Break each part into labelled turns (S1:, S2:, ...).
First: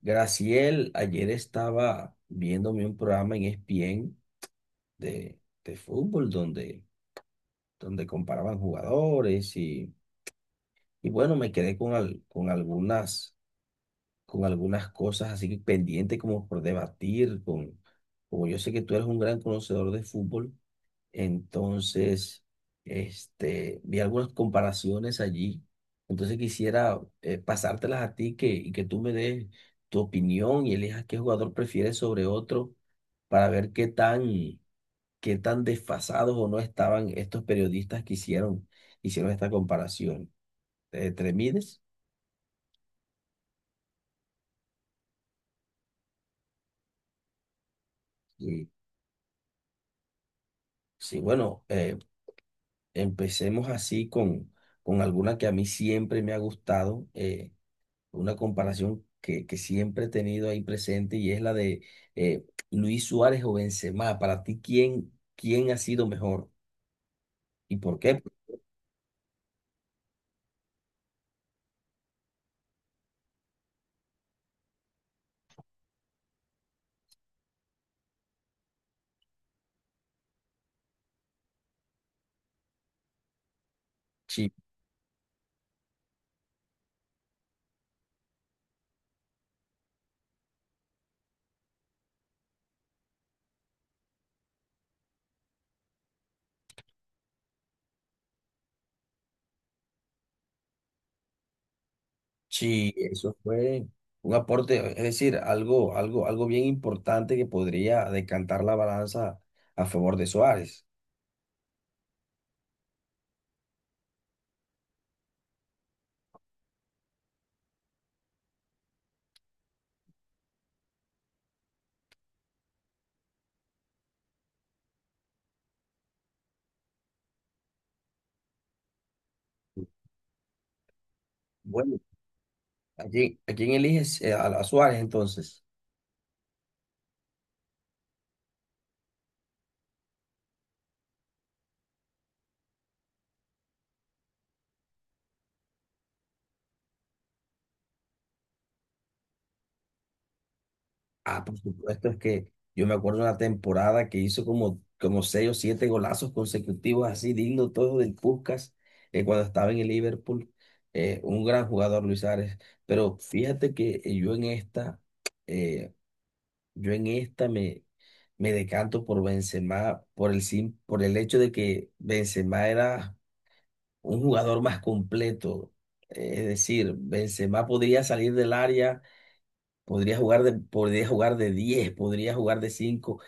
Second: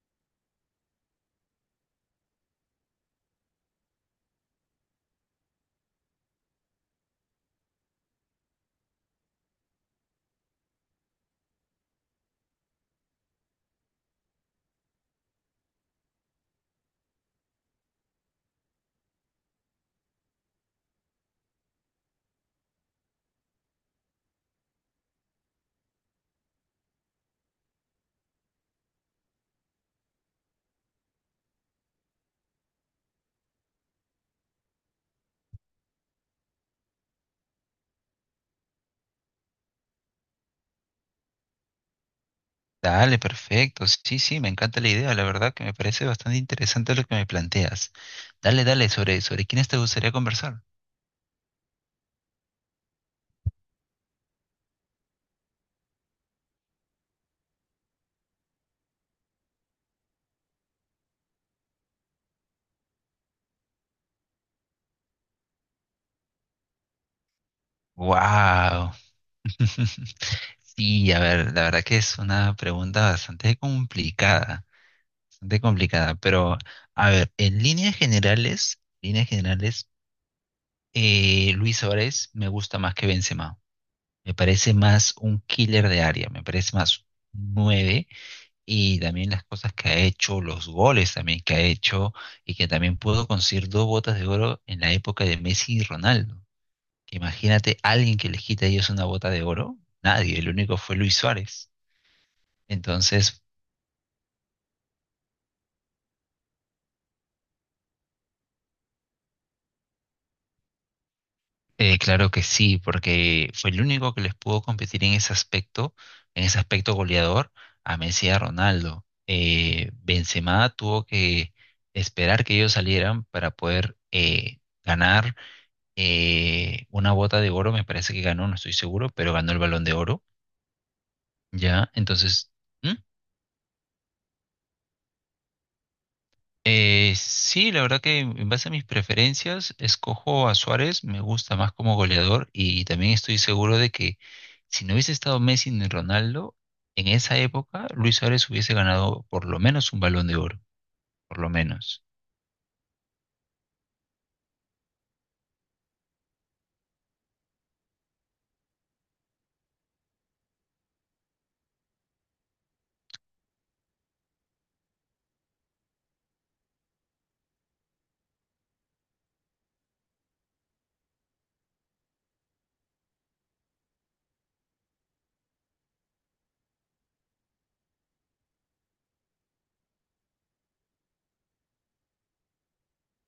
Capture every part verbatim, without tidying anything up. S1: Graciel, ayer estaba viéndome un programa en E S P N de, de fútbol donde, donde comparaban jugadores y, y bueno, me quedé con, al- con algunas, con algunas cosas así pendientes como por debatir con, como yo sé que tú eres un gran conocedor de fútbol. Entonces, este, Vi algunas comparaciones allí. Entonces quisiera eh, pasártelas a ti que, y que tú me des tu opinión y elijas qué jugador prefieres sobre otro para ver qué tan, qué tan desfasados o no estaban estos periodistas que hicieron, hicieron esta comparación. Eh, ¿Te mides?
S2: Dale, perfecto. Sí, sí, me encanta la idea. La verdad que me parece bastante interesante lo que me planteas. Dale,
S1: Sí,
S2: dale, sobre, sobre quiénes te gustaría conversar.
S1: sí, bueno, eh, empecemos así con, con alguna que a mí siempre me ha gustado. Eh, una comparación que, que siempre he tenido ahí presente y es la de eh, Luis Suárez o Benzema. Para ti, ¿quién, quién ha sido mejor? ¿Y por qué?
S2: Wow. Sí, a ver, la verdad que es una pregunta bastante complicada, bastante complicada, pero a ver, en líneas generales, líneas generales, eh, Luis Suárez me gusta más que Benzema. Me
S1: Sí,
S2: parece más un killer de área, me parece más nueve y también las cosas que ha hecho, los goles también que ha hecho y que también pudo conseguir dos botas de oro en la época de Messi y Ronaldo. Que Imagínate alguien que les quita a ellos una bota de oro, nadie, el único fue Luis Suárez.
S1: sí, eso
S2: Entonces,
S1: fue un aporte, es decir, algo, algo, algo bien importante que podría decantar la balanza a favor de Suárez.
S2: eh, claro que sí, porque fue el único que les pudo competir en ese aspecto, en ese aspecto goleador a Messi y a Ronaldo. Eh, Benzema tuvo que esperar que ellos salieran para poder eh, ganar eh, una bota de oro, me parece que ganó, no estoy seguro, pero ganó el Balón de Oro, ¿ya?
S1: Bueno,
S2: Entonces, ¿Mm?
S1: ¿a quién, a quién eliges? Eh, a, a Suárez entonces.
S2: eh, sí, la verdad que en base a mis preferencias, escojo a Suárez, me gusta más como goleador y también estoy seguro de que si no hubiese estado Messi ni Ronaldo, en esa época Luis Suárez hubiese ganado por lo menos un Balón de Oro, por
S1: Ah,
S2: lo
S1: por
S2: menos.
S1: supuesto, es que yo me acuerdo una temporada que hizo como, como seis o siete golazos consecutivos, así digno todo del Puskás, eh, cuando estaba en el Liverpool. Eh, un gran jugador, Luis Suárez. Pero fíjate que eh, yo en esta, eh, yo en esta me, me decanto por Benzema, por el, sim- por el hecho de que Benzema era un jugador más completo. Eh, es decir, Benzema podría salir del área. Podría jugar de, podría jugar de diez, podría jugar de cinco.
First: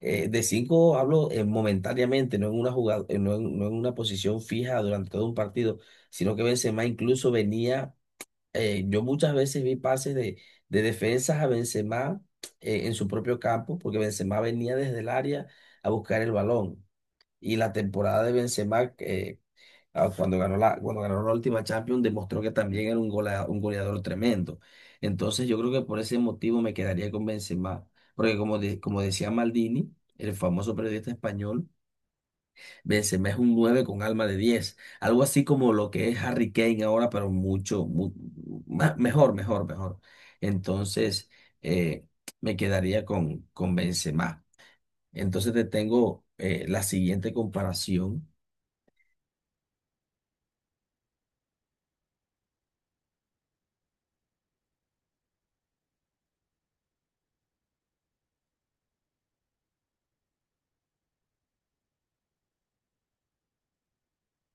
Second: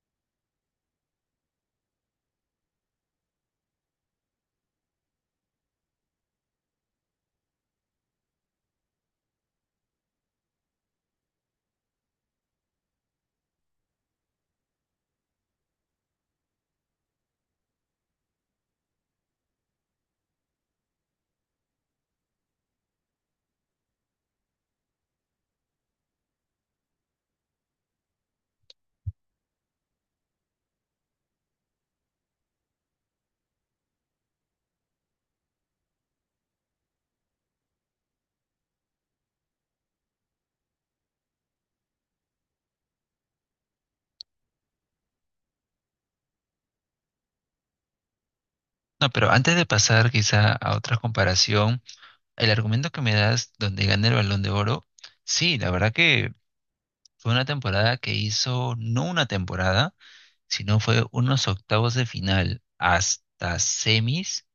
S1: Eh, de cinco hablo eh, momentáneamente, no en una jugada, eh, no en, no en una posición fija durante todo un partido, sino que Benzema incluso venía, eh, yo muchas veces vi pases de, de defensas a Benzema eh, en su propio campo, porque Benzema venía desde el área a buscar el balón. Y la temporada de Benzema, eh, ah, cuando ganó la, cuando ganó la última Champions demostró que también era un golea- un goleador, tremendo. Entonces yo creo que por ese motivo me quedaría con Benzema. Porque como, de- como decía Maldini, el famoso periodista español, Benzema es un nueve con alma de diez. Algo así como lo que es Harry Kane ahora, pero mucho, mu- ma- mejor, mejor, mejor. Entonces eh, me quedaría con, con Benzema. Entonces te tengo eh, la siguiente comparación.
S2: No, pero antes de pasar quizá a otra comparación, el argumento que me das donde gana el Balón de Oro, sí, la verdad que fue una temporada que hizo, no una temporada, sino fue unos octavos de final hasta semis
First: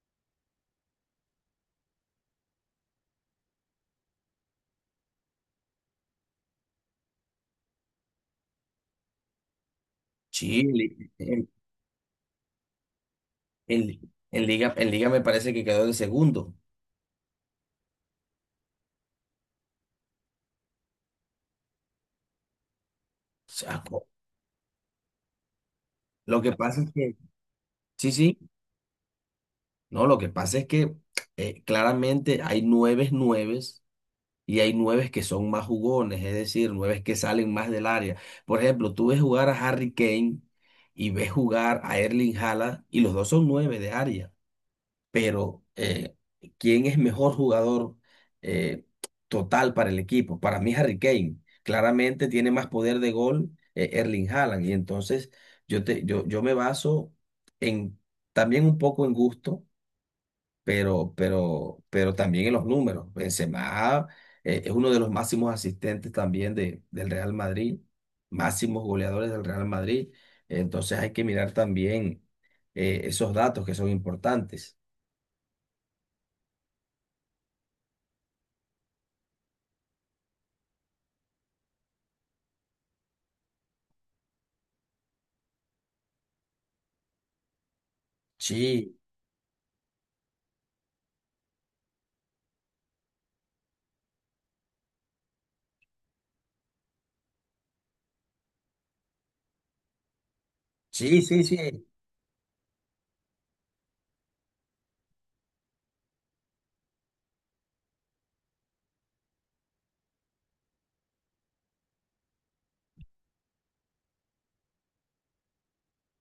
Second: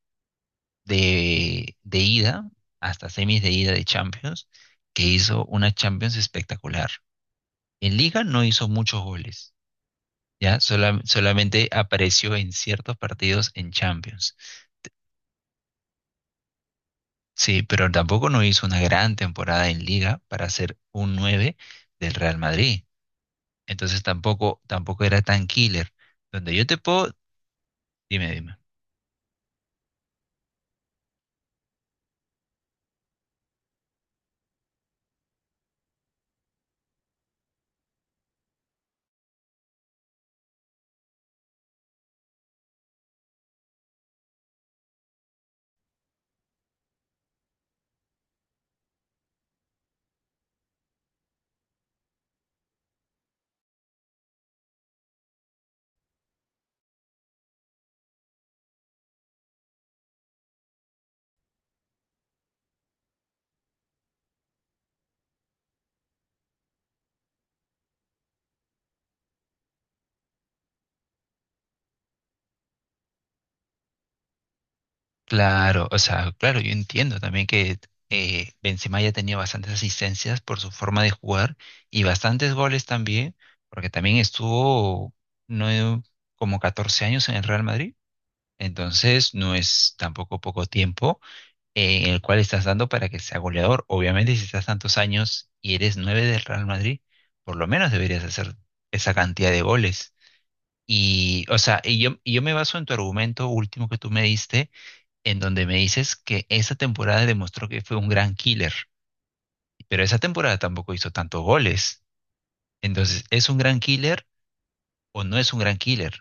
S2: de, de ida, hasta semis de ida de Champions, que hizo una Champions espectacular. En Liga no hizo muchos goles, ¿ya?
S1: Sí, en,
S2: Sola-
S1: li- en-
S2: solamente apareció en ciertos partidos en
S1: en-
S2: Champions.
S1: en liga, en liga me parece que quedó de segundo. O
S2: Sí, pero tampoco no hizo una gran temporada en Liga para ser un nueve del Real Madrid.
S1: sea,
S2: Entonces
S1: co-
S2: tampoco, tampoco era tan killer.
S1: lo que
S2: Donde yo te
S1: pasa es
S2: puedo,
S1: que, sí,
S2: dime,
S1: sí,
S2: dime.
S1: no, lo que pasa es que eh, claramente hay nueves nueves y hay nueves que son más jugones, es decir, nueves que salen más del área. Por ejemplo, tú ves jugar a Harry Kane y ves jugar a Erling Haaland y los dos son nueve de área. Pero eh, ¿quién es mejor jugador eh, total para el equipo? Para mí Harry Kane. Claramente tiene más poder de gol eh, Erling Haaland. Y entonces yo, te, yo, yo me baso en también un poco en gusto, pero, pero, pero también en los números. Benzema eh, es uno de los máximos asistentes también de, del Real Madrid, máximos goleadores del Real Madrid. Entonces hay que mirar también eh, esos datos que son importantes.
S2: Claro, o sea, claro, yo entiendo también que eh, Benzema ya tenía bastantes asistencias por su forma de jugar y bastantes goles también, porque también estuvo no como catorce años en el Real Madrid,
S1: Sí,
S2: entonces no es tampoco poco tiempo eh, en el cual estás dando para que sea goleador. Obviamente, si estás tantos años y eres nueve del Real Madrid, por lo menos deberías hacer esa cantidad de goles.
S1: sí, sí,
S2: Y,
S1: sí,
S2: o sea, y yo, y yo me baso en tu argumento último que tú me diste en donde me dices que esa temporada demostró que fue un gran killer, pero esa temporada tampoco hizo tantos goles. Entonces, ¿es un gran killer o no es un gran killer?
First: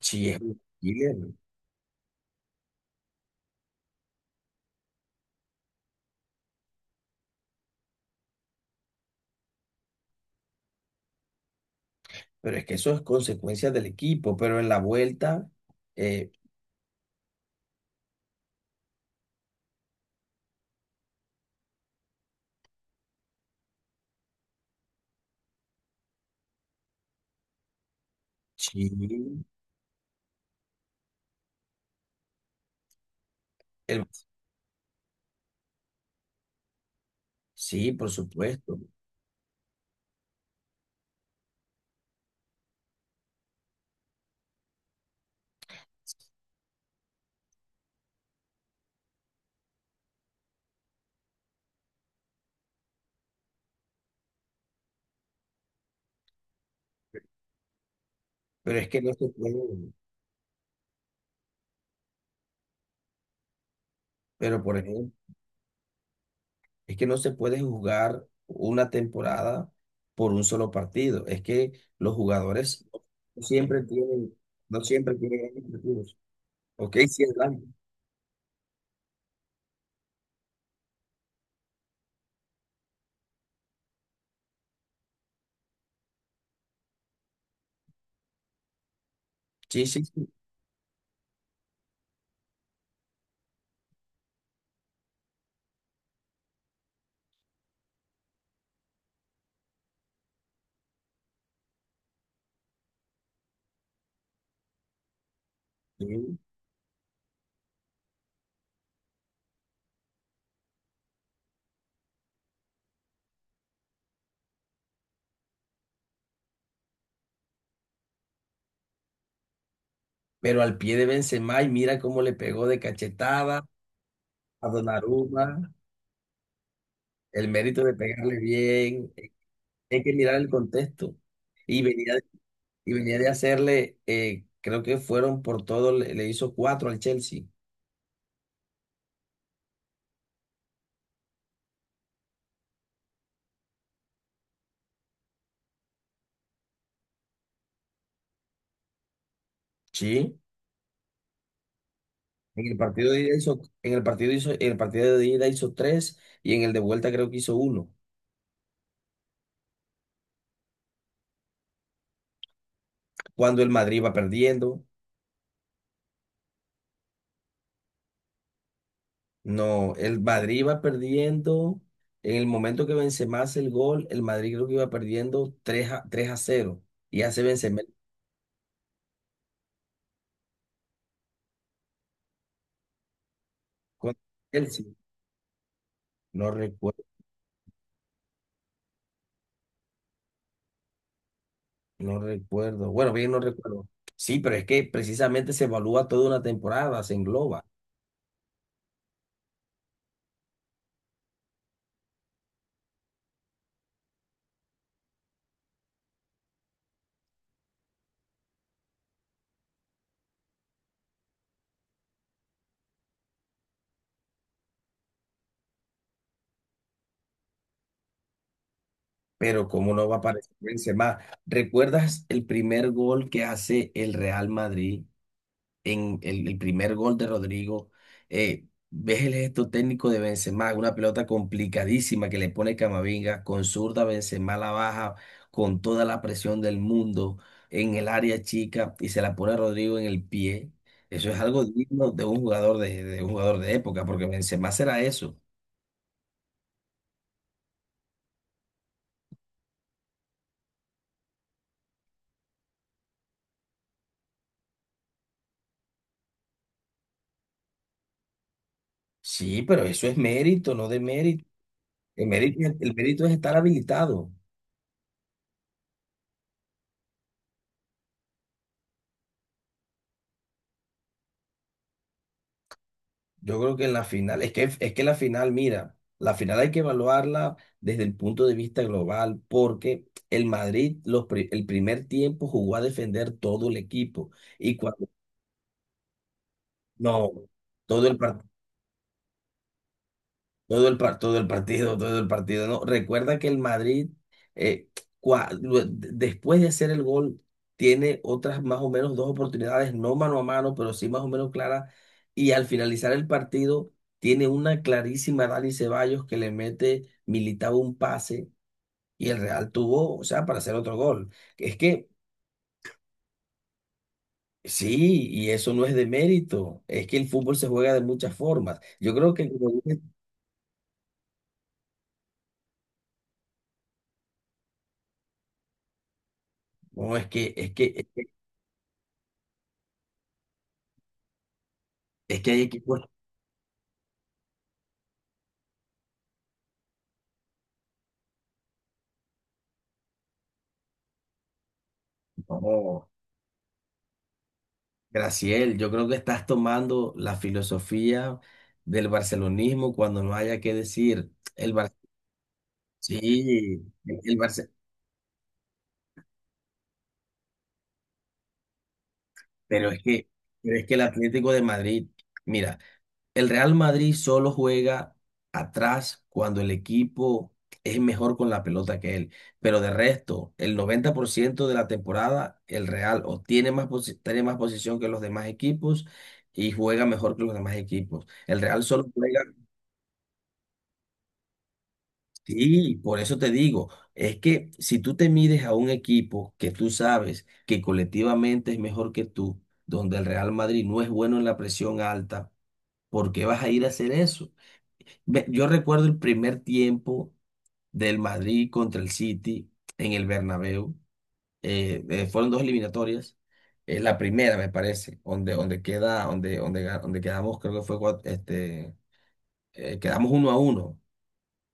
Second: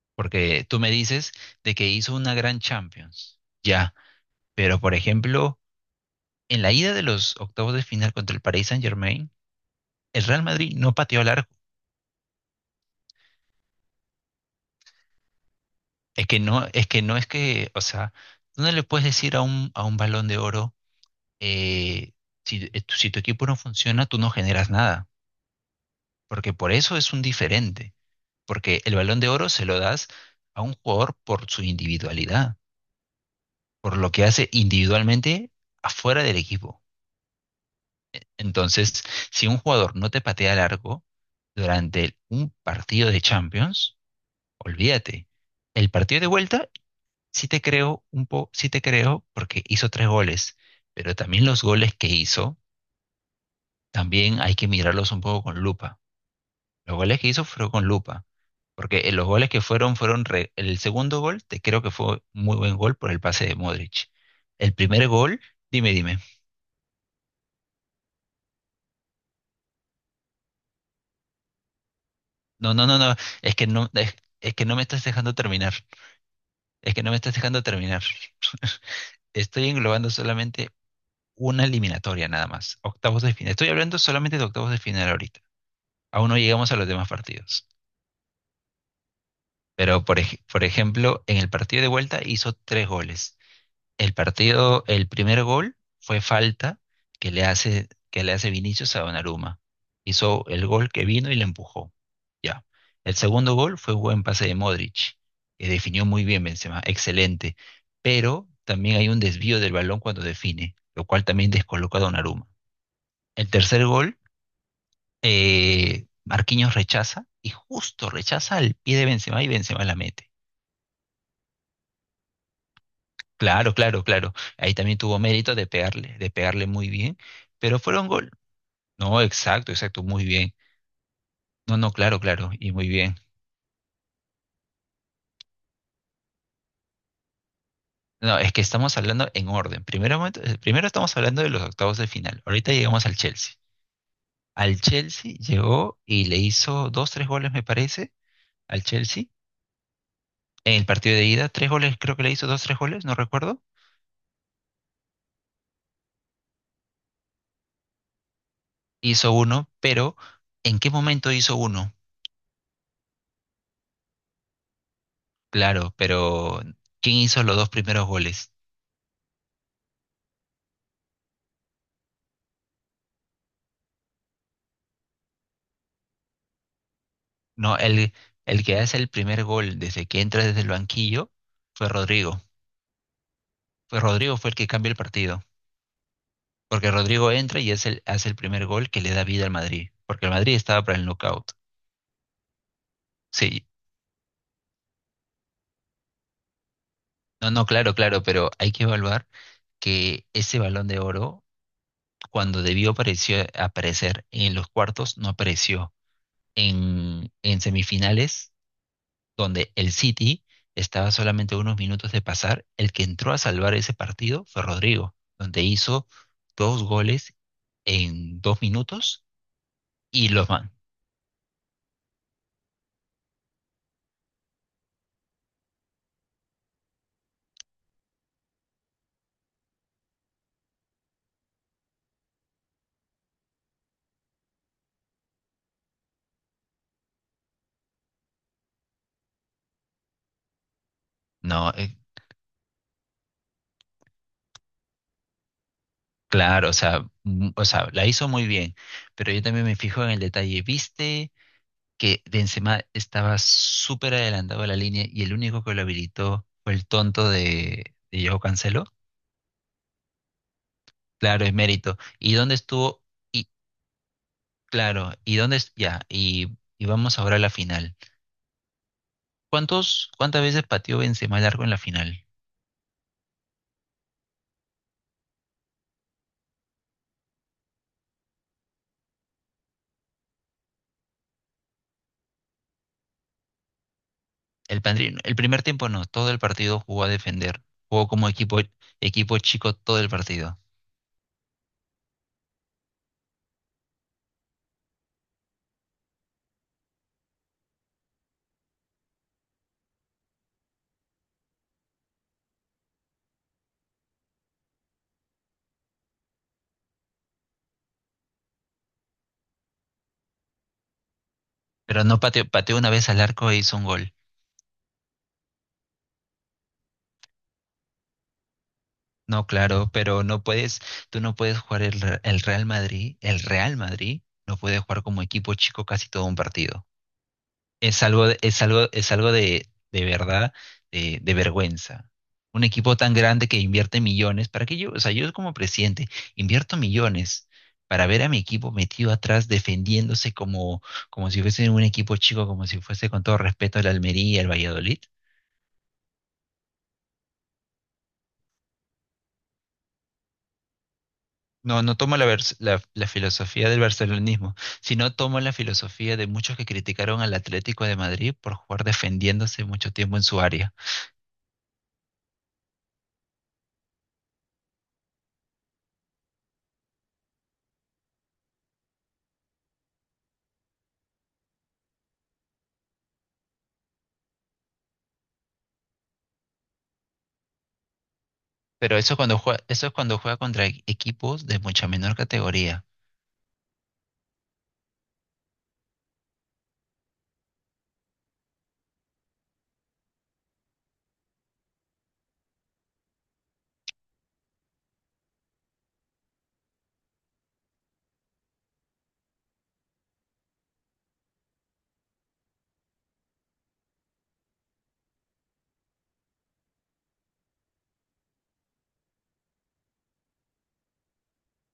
S1: sí, es
S2: Porque tú me dices
S1: bien,
S2: de que hizo una gran Champions, ya, pero por ejemplo, en la ida de los octavos de final contra el Paris Saint-Germain, el Real Madrid no pateó al arco.
S1: pero es que eso es consecuencia del equipo, pero en la vuelta,
S2: Es
S1: eh,
S2: que no, es que no es que, o sea, tú no le puedes decir a un, a un balón de oro, eh, si, eh, tu- si tu equipo no funciona, tú no generas nada, porque por eso es un diferente. Porque
S1: sí,
S2: el Balón de Oro se lo das a un jugador por su individualidad, por
S1: el-
S2: lo que hace individualmente afuera del equipo.
S1: sí, por supuesto,
S2: Entonces, si un jugador no te patea largo durante un partido de Champions, olvídate. El partido de vuelta sí te creo un po, sí te creo porque hizo tres goles, pero también los goles que hizo también hay que mirarlos un poco con lupa. Los goles que hizo fueron con lupa,
S1: pero es
S2: porque
S1: que no
S2: eh, los
S1: se
S2: goles que
S1: puede,
S2: fueron fueron re- el segundo gol, te creo que fue muy buen gol por el pase de Modric.
S1: pero
S2: El
S1: por
S2: primer
S1: ejemplo,
S2: gol, dime, dime.
S1: es que no se puede jugar una temporada por un solo partido, es que los
S2: No,
S1: jugadores
S2: no, no, no,
S1: no
S2: es que
S1: siempre
S2: no es,
S1: tienen,
S2: es que no
S1: no
S2: me estás
S1: siempre
S2: dejando
S1: tienen
S2: terminar.
S1: objetivos.
S2: Es
S1: Ok,
S2: que no me
S1: sí,
S2: estás
S1: es
S2: dejando
S1: blanco.
S2: terminar. Estoy englobando solamente una eliminatoria nada más, octavos de final. Estoy hablando solamente de octavos de final ahorita. Aún no llegamos a los demás partidos.
S1: Sí, sí,
S2: Pero por
S1: sí,
S2: ej- por ejemplo, en el partido de vuelta hizo tres goles. El partido, el primer gol fue falta que le hace, que le hace Vinicius a Donnarumma. Hizo el gol que vino y le empujó. Ya. El segundo gol fue un buen pase de Modric, que definió muy
S1: sí,
S2: bien Benzema, excelente. Pero también hay un desvío del balón cuando define, lo cual también descoloca a Donnarumma. El tercer gol, eh, Marquinhos rechaza y justo rechaza al pie de Benzema y Benzema la mete.
S1: pero al pie de Benzema y mira cómo le pegó de cachetada
S2: Claro, claro, claro.
S1: a
S2: Ahí también tuvo mérito de
S1: Donnarumma.
S2: pegarle, de pegarle muy bien,
S1: El
S2: pero
S1: mérito de
S2: fueron gol.
S1: pegarle bien,
S2: No, exacto,
S1: hay
S2: exacto,
S1: que
S2: muy
S1: mirar el
S2: bien.
S1: contexto.
S2: No,
S1: Y
S2: no,
S1: venía,
S2: claro, claro, y muy
S1: y
S2: bien.
S1: venía de hacerle, eh, creo que fueron por todo, le, le hizo cuatro al Chelsea.
S2: No, es que estamos hablando en orden. Primero, momento- eh, primero estamos hablando de los octavos de final. Ahorita llegamos al Chelsea. Al Chelsea llegó y le hizo dos, tres goles, me parece, al Chelsea.
S1: Sí.
S2: En el partido de ida, tres goles, creo que le hizo dos,
S1: En el
S2: tres goles,
S1: partido
S2: no
S1: de ida hizo,
S2: recuerdo.
S1: en el partido hizo, en el partido de ida hizo tres y en el de vuelta creo que hizo uno.
S2: Hizo uno, pero ¿en qué momento hizo uno?
S1: Cuando el Madrid va perdiendo,
S2: Claro, pero ¿quién hizo los dos primeros goles?
S1: no, el Madrid va perdiendo. En el momento que Benzema hace el gol, el Madrid creo que iba perdiendo tres a, tres a cero. Y hace
S2: No,
S1: Benzema el-
S2: el, el que hace el primer gol desde que entra desde el banquillo fue Rodrigo. Fue
S1: con
S2: Rodrigo fue el que
S1: Chelsea.
S2: cambia el partido.
S1: No
S2: Porque
S1: recuerdo.
S2: Rodrigo entra y es el, hace el primer gol que le da vida al Madrid. Porque el Madrid estaba para el knockout.
S1: No recuerdo. Bueno, bien, no
S2: Sí.
S1: recuerdo. Sí, pero es que precisamente se evalúa toda una temporada, se
S2: No,
S1: engloba.
S2: no, claro, claro, pero hay que evaluar que ese balón de oro, cuando debió apareció- aparecer en los cuartos, no apareció. En, en semifinales donde el City estaba solamente a unos minutos de pasar. El que entró a salvar ese partido fue Rodrigo, donde hizo dos goles en dos minutos
S1: Pero cómo no va a
S2: y los
S1: aparecer
S2: man.
S1: Benzema. ¿Recuerdas el primer gol que hace el Real Madrid? En el, el primer gol de Rodrigo, eh, ves el gesto técnico de Benzema, una pelota complicadísima que le pone Camavinga, con zurda Benzema la baja con toda la presión del mundo en el área chica y se la pone a Rodrigo en el pie. Eso es algo
S2: No, eh,
S1: digno de un jugador de, de un jugador de época, porque Benzema será eso.
S2: claro, o sea, mm, o sea, la hizo muy bien, pero yo también me fijo en el detalle. ¿Viste que Benzema estaba súper adelantado a la línea y el único que lo habilitó fue el tonto de, de Joao Cancelo?
S1: Sí, pero eso es mérito, no de mérito.
S2: Claro, es mérito.
S1: El
S2: ¿Y dónde
S1: mérito, el
S2: estuvo?
S1: mérito es estar habilitado.
S2: Claro, ¿y dónde es? Ya, y, y vamos ahora a la final. ¿Cuántos, cuántas veces pateó Benzema largo en la final?
S1: Yo creo que en la final, es que, es que la final, mira, la final hay que evaluarla desde el punto de vista global, porque el Madrid, los, pri- el primer tiempo jugó a defender todo el equipo y
S2: El,
S1: cuando,
S2: pandri- el primer tiempo no, todo el partido jugó a
S1: no,
S2: defender,
S1: todo
S2: jugó
S1: el
S2: como
S1: partido.
S2: equipo, equipo chico todo el partido,
S1: Todo el, par- todo el partido, todo el partido, ¿no? Recuerda que el Madrid, eh, cua- lue- de- después de hacer el gol, tiene otras más o menos dos oportunidades, no mano a mano, pero sí más o menos claras. Y al finalizar el partido, tiene una clarísima Dani Ceballos que le mete, militaba un pase y el Real tuvo, o sea, para hacer otro gol. Es
S2: pero
S1: que
S2: no pateó, pateó una vez al arco e hizo un gol.
S1: sí, y eso no es de mérito, es que el fútbol se juega de muchas formas. Yo creo
S2: No,
S1: que, como
S2: claro,
S1: dices,
S2: pero no puedes, tú no puedes jugar el, Re- el Real Madrid, el Real Madrid no puede jugar como equipo chico casi todo un partido.
S1: no, es que, es
S2: Es
S1: que,
S2: algo, de- es algo, es algo de, de verdad, de, de vergüenza.
S1: es que hay
S2: Un equipo
S1: equipos.
S2: tan grande que invierte millones, ¿para qué yo? O sea, yo como presidente invierto millones para ver a mi equipo metido atrás defendiéndose como, como si fuese un equipo chico, como si
S1: No.
S2: fuese con todo respeto el Almería, el Valladolid.
S1: Graciel, yo creo que estás tomando la filosofía del barcelonismo cuando no haya que decir el
S2: No,
S1: Bar,
S2: no tomo la, vers- la, la filosofía del
S1: sí, el, el
S2: barcelonismo,
S1: Barce-
S2: sino tomo la filosofía de muchos que criticaron al Atlético de Madrid por jugar defendiéndose
S1: pero
S2: mucho
S1: es
S2: tiempo en
S1: que,
S2: su área.
S1: pero es que el Atlético de Madrid, mira, el Real Madrid solo juega atrás cuando el equipo es mejor con la pelota que él, pero de resto, el noventa por ciento de la temporada el Real o tiene más posi- tiene más posición que los demás equipos y juega mejor que los demás equipos. El Real
S2: Pero
S1: solo
S2: eso es cuando
S1: juega.
S2: juega, eso es cuando juega contra e- equipos de mucha menor categoría.
S1: Sí, por eso te digo, es que si tú te mides a un equipo que tú sabes que colectivamente es mejor que tú, donde el Real Madrid no es bueno en la presión alta, ¿por qué vas a ir a hacer eso? Ve, yo recuerdo el primer tiempo del Madrid contra el City en el Bernabéu, eh, eh, fueron dos eliminatorias, eh, la primera me parece, donde, donde queda, donde, donde, ga- donde quedamos, creo que fue, cuat- este, eh, quedamos uno a uno.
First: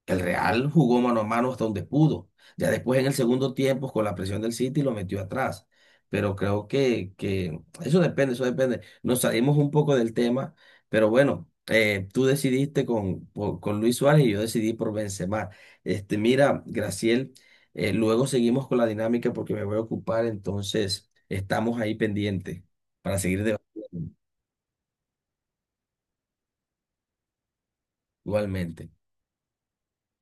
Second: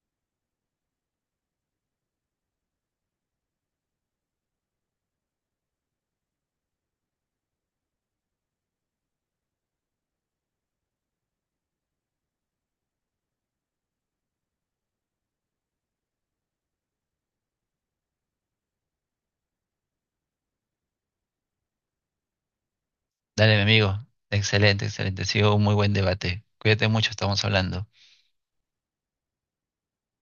S1: El Real jugó mano a mano hasta donde pudo. Ya después en el segundo tiempo, con la presión del City, lo metió atrás. Pero creo que, que eso depende, eso depende. Nos salimos un poco del tema, pero bueno, eh, tú decidiste con, por- con Luis Suárez y yo decidí por Benzema. Este, mira, Graciel, eh, luego seguimos con la dinámica porque me voy a ocupar, entonces estamos ahí pendientes para seguir
S2: Dale, mi amigo.
S1: debatiendo
S2: Excelente, excelente. Ha sido un muy buen debate. Cuídate mucho, estamos hablando.
S1: igualmente.